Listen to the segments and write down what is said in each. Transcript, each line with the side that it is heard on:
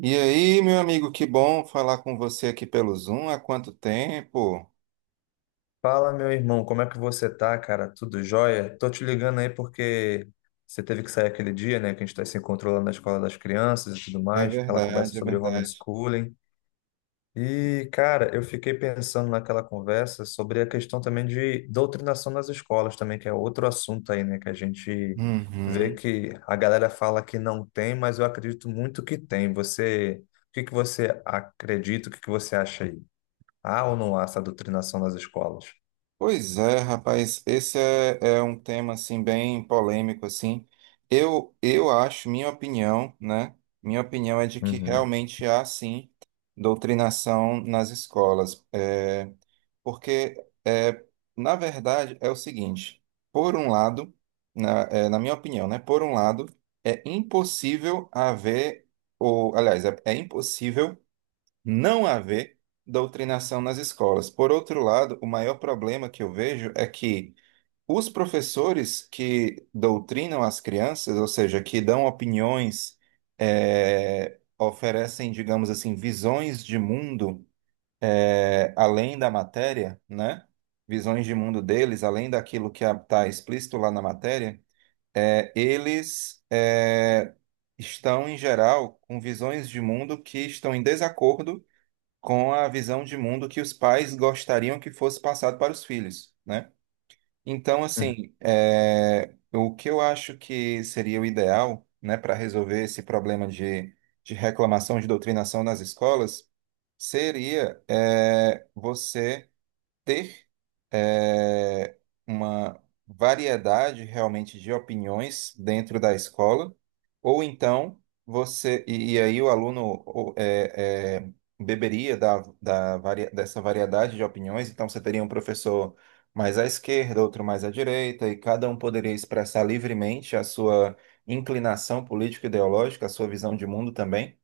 right: E aí, meu amigo, que bom falar com você aqui pelo Zoom. Há quanto tempo?
left: Fala, meu irmão, como é que você tá, cara? Tudo jóia? Tô te ligando aí porque você teve que sair aquele dia, né, que a gente tá se encontrando lá na escola das crianças e tudo
right: É
left: mais, aquela conversa
right: verdade, é
left: sobre
right: verdade.
left: homeschooling. E, cara, eu fiquei pensando naquela conversa sobre a questão também de doutrinação nas escolas também, que é outro assunto aí, né, que a gente vê
right: Uhum.
left: que a galera fala que não tem, mas eu acredito muito que tem. Você, o que que você acredita, o que que você acha aí? Há ou não há essa doutrinação nas escolas?
right: Pois é, rapaz, esse é um tema assim bem polêmico assim. Eu acho, minha opinião, né? Minha opinião é de que
left: Uhum.
right: realmente há sim doutrinação nas escolas. Porque, é, na verdade, é o seguinte: por um lado, na minha opinião, né? Por um lado, é impossível haver, ou, aliás, é impossível não haver doutrinação nas escolas. Por outro lado, o maior problema que eu vejo é que os professores que doutrinam as crianças, ou seja, que dão opiniões, oferecem, digamos assim, visões de mundo além da matéria, né? Visões de mundo deles, além daquilo que está explícito lá na matéria, eles estão, em geral, com visões de mundo que estão em desacordo com a visão de mundo que os pais gostariam que fosse passado para os filhos, né? Então,
left: Uhum,
right: assim, o que eu acho que seria o ideal, né, para resolver esse problema de reclamação, de doutrinação nas escolas, seria você ter eh, uma variedade realmente de opiniões dentro da escola, ou então você, e aí o aluno o- eh, eh, beberia da, dessa variedade de opiniões, então você teria um professor mais à esquerda, outro mais à direita, e cada um poderia expressar livremente a sua inclinação político-ideológica, a sua visão de mundo também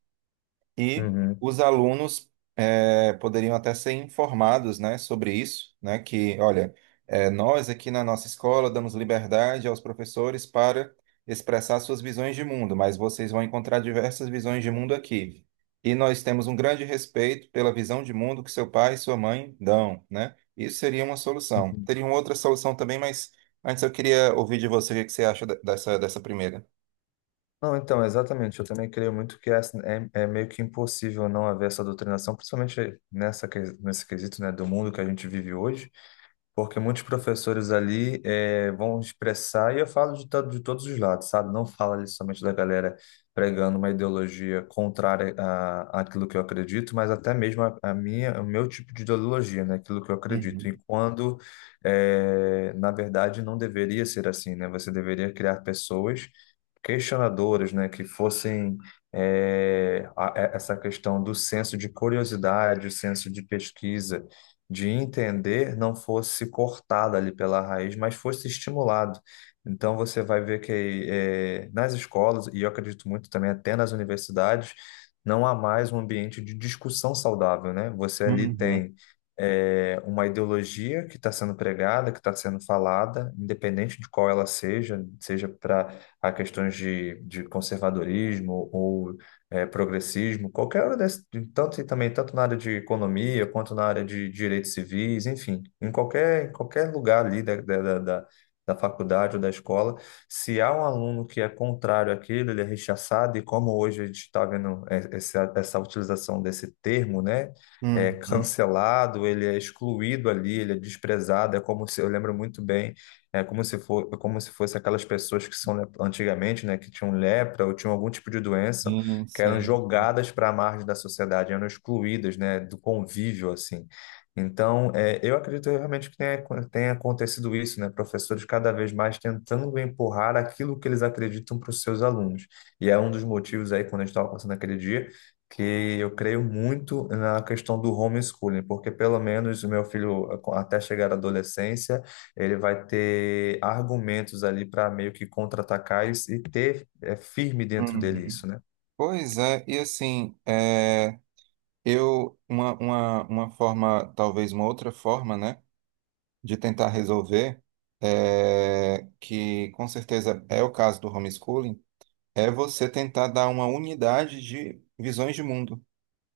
right: e
left: uhum,
right: os alunos poderiam até ser informados, né, sobre isso, né, que, olha, nós aqui na nossa escola damos liberdade aos professores para expressar suas visões de mundo, mas vocês vão encontrar diversas visões de mundo aqui. E nós temos um grande respeito pela visão de mundo que seu pai e sua mãe dão, né? Isso seria uma solução.
left: uhum.
right: Teria uma outra solução também, mas antes eu queria ouvir de você o que que você acha dessa primeira.
left: Não, então, exatamente. Eu também creio muito que é, é meio que impossível não haver essa doutrinação, principalmente nesse quesito, né, do mundo que a gente vive hoje. Porque muitos professores ali vão expressar, e eu falo de todos os lados, sabe? Não falo ali somente da galera pregando uma ideologia contrária àquilo que eu acredito, mas até mesmo a minha, o meu tipo de ideologia, né? Aquilo que eu acredito. E
right: Uhum.
left: quando, na verdade, não deveria ser assim, né? Você deveria criar pessoas questionadoras, né, que fossem, essa questão do senso de curiosidade, o senso de pesquisa, de entender, não fosse cortada ali pela raiz, mas fosse estimulado. Então você vai ver que nas escolas, e eu acredito muito também até nas universidades, não há mais um ambiente de discussão saudável, né? Você ali
right: Uhum.
left: tem é, uma ideologia que está sendo pregada, que está sendo falada, independente de qual ela seja, seja para a questões de conservadorismo ou progressismo, qualquer área desse, tanto e também tanto na área de economia quanto na área de direitos civis, enfim, em qualquer lugar ali da faculdade ou da escola, se há um aluno que é contrário àquilo, ele é rechaçado, e como hoje a gente está vendo essa utilização desse termo, né? É
right: Uhum.
left: cancelado, ele é excluído ali, ele é desprezado. É como se eu lembro muito bem é como se for, como se fosse aquelas pessoas que são antigamente, né, que tinham lepra ou tinham algum tipo de doença,
right: Sim,
left: que eram
right: sim.
left: jogadas para a margem da sociedade, eram excluídas, né, do convívio assim. Então, é, eu acredito realmente que tenha acontecido isso, né, professores cada vez mais tentando empurrar aquilo que eles acreditam para os seus alunos. E é um dos motivos aí quando a gente estava passando aquele dia que eu creio muito na questão do homeschooling, porque pelo menos o meu filho até chegar à adolescência ele vai ter argumentos ali para meio que contra-atacar e ter é, firme dentro dele
right: Uhum.
left: isso, né?
right: Pois é, e assim, uma forma, talvez uma outra forma, né, de tentar resolver, que com certeza é o caso do homeschooling, é você tentar dar uma unidade de visões de mundo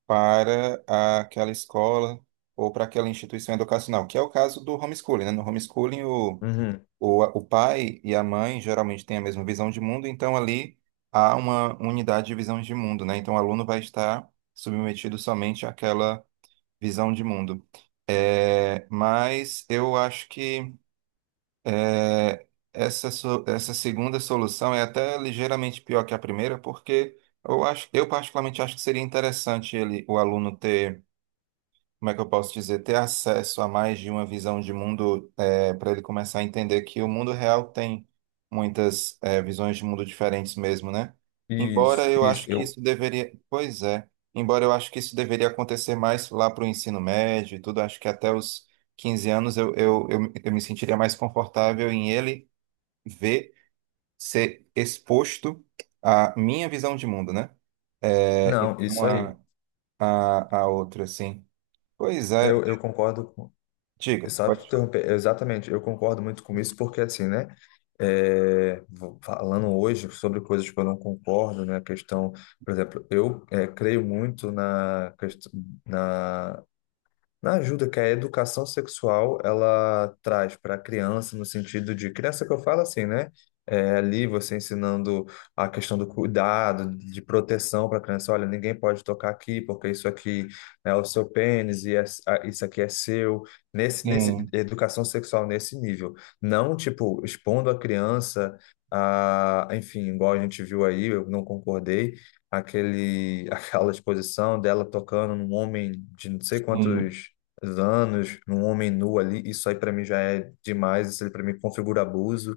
right: para aquela escola ou para aquela instituição educacional, que é o caso do homeschooling, né? No homeschooling, o,
left: Uhum.
right: o pai e a mãe geralmente têm a mesma visão de mundo, então ali há uma unidade de visão de mundo, né? Então o aluno vai estar submetido somente àquela visão de mundo. Mas eu acho que é, essa segunda solução é até ligeiramente pior que a primeira, porque eu acho, eu particularmente acho que seria interessante ele, o aluno ter como é que eu posso dizer, ter acesso a mais de uma visão de mundo, para ele começar a entender que o mundo real tem muitas, visões de mundo diferentes mesmo, né? Embora
left: Isso,
right: eu
left: isso.
right: acho que isso deveria, pois é, embora eu acho que isso deveria acontecer mais lá para o ensino médio e tudo, acho que até os 15 anos eu me sentiria mais confortável em ele ver, ser exposto à minha visão de mundo, né? E
left: Não,
right: não
left: isso
right: a,
left: aí.
right: a, a outra, assim. Pois é.
left: Eu concordo com.
right: Diga,
left: Sabe, te
right: pode falar.
left: interromper. Exatamente, eu concordo muito com isso, porque assim, né? Falando hoje sobre coisas que eu não concordo, né? A questão, por exemplo, eu é, creio muito na Na ajuda que a educação sexual ela traz para a criança, no sentido de criança que eu falo assim, né? É, ali você ensinando a questão do cuidado, de proteção para a criança. Olha, ninguém pode tocar aqui, porque isso aqui é o seu pênis e isso aqui é seu. Nesse
right: Sim,
left: educação sexual nesse nível, não tipo expondo a criança a, enfim, igual a gente viu aí, eu não concordei aquele, aquela exposição dela tocando num homem de não sei
right: sim,
left: quantos anos, um homem nu ali, isso aí para mim já é demais, isso aí para mim configura abuso.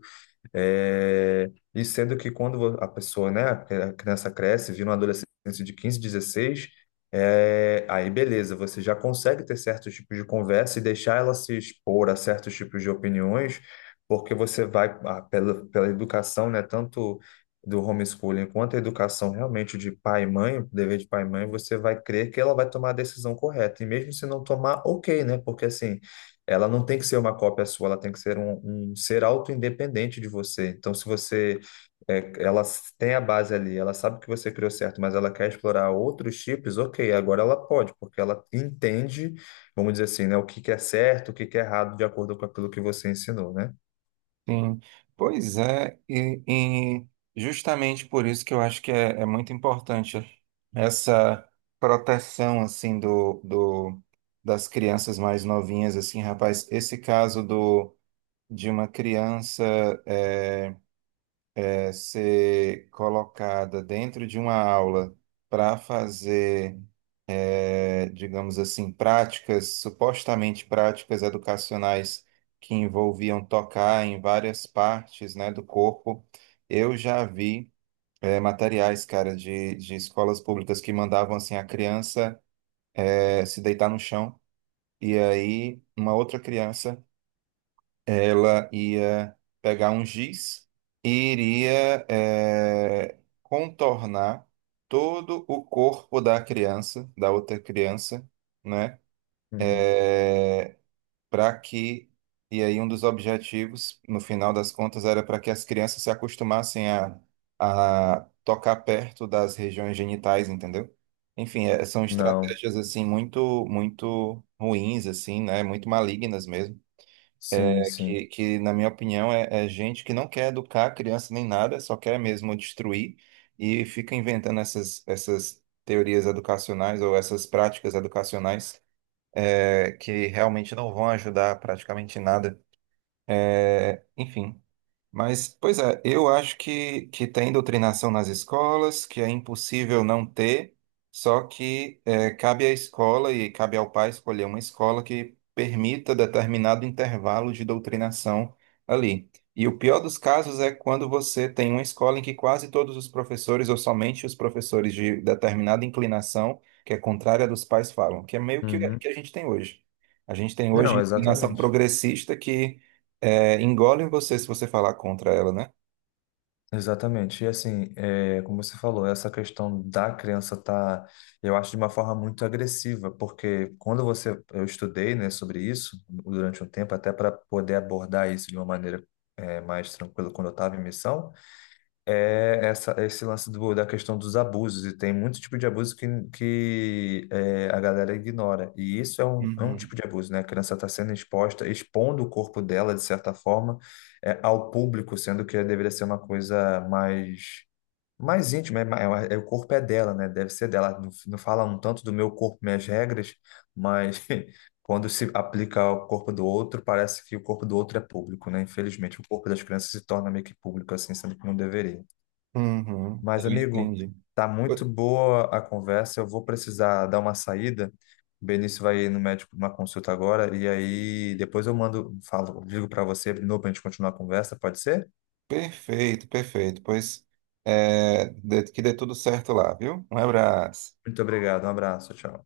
left: É, e sendo que quando a pessoa, né, a criança cresce, vira uma adolescente de 15, 16, é, aí beleza, você já consegue ter certos tipos de conversa e deixar ela se expor a certos tipos de opiniões, porque você vai, ah, pela educação, né, tanto do homeschooling quanto a educação realmente de pai e mãe, dever de pai e mãe, você vai crer que ela vai tomar a decisão correta, e mesmo se não tomar, ok, né, porque assim. Ela não tem que ser uma cópia sua, ela tem que ser um ser auto-independente de você. Então, se você. É, ela tem a base ali, ela sabe que você criou certo, mas ela quer explorar outros chips, ok, agora ela pode, porque ela entende, vamos dizer assim, né, o que que é certo, o que que é errado, de acordo com aquilo que você ensinou, né?
right: sim. Pois é, e justamente por isso que eu acho que é muito importante essa proteção, assim, das crianças mais novinhas, assim, rapaz, esse caso de uma criança é, ser colocada dentro de uma aula para fazer digamos assim, práticas, supostamente práticas educacionais que envolviam tocar em várias partes, né, do corpo. Eu já vi materiais, cara, de escolas públicas que mandavam assim a criança se deitar no chão e aí uma outra criança ela ia pegar um giz e iria contornar todo o corpo da criança, da outra criança, né?
left: Uhum.
right: é, para que, e aí um dos objetivos, no final das contas, era para que as crianças se acostumassem a, tocar perto das regiões genitais, entendeu? Enfim, são
left: Não,
right: estratégias assim muito, muito ruins, assim, né? Muito malignas mesmo.
left: sim,
right: É que,
left: sim.
right: que, na minha opinião, é gente que não quer educar a criança nem nada, só quer mesmo destruir e fica inventando essas teorias educacionais ou essas práticas educacionais que realmente não vão ajudar praticamente em nada. Enfim. Mas, pois é, eu acho que tem doutrinação nas escolas, que é impossível não ter, só que cabe à escola e cabe ao pai escolher uma escola que permita determinado intervalo de doutrinação ali. E o pior dos casos é quando você tem uma escola em que quase todos os professores, ou somente os professores de determinada inclinação, que é contrária dos pais, falam, que é meio que,
left: Uhum.
right: que a gente tem hoje. A gente tem hoje
left: Não,
right: inclinação
left: exatamente.
right: progressista que engole você se você falar contra ela, né?
left: Exatamente. E assim, é, como você falou, essa questão da criança tá, eu acho, de uma forma muito agressiva, porque quando você, eu estudei, né, sobre isso durante um tempo, até para poder abordar isso de uma maneira, é, mais tranquila quando eu estava em missão, esse lance da questão dos abusos, e tem muito tipo de abuso que é, a galera ignora. E isso é é um
right: Uhum.
left: tipo de abuso, né? A criança está sendo exposta, expondo o corpo dela, de certa forma, é, ao público, sendo que deveria ser uma coisa mais íntima, o corpo é dela, né? Deve ser dela. Não, não fala um tanto do meu corpo, minhas regras, mas quando se aplica ao corpo do outro, parece que o corpo do outro é público, né? Infelizmente, o corpo das crianças se torna meio que público, assim, sendo que não deveria.
right: Uhum,
left: Mas,
right: eu
left: amigo,
right: entendi.
left: tá muito
right: Pe-
left: boa a conversa. Eu vou precisar dar uma saída. O Benício vai no médico numa consulta agora. E aí depois eu mando, falo, ligo para você de novo para a gente continuar a conversa, pode ser?
right: Perfeito, perfeito. Pois é, que dê tudo certo lá, viu? Um abraço.
left: Muito obrigado, um abraço, tchau.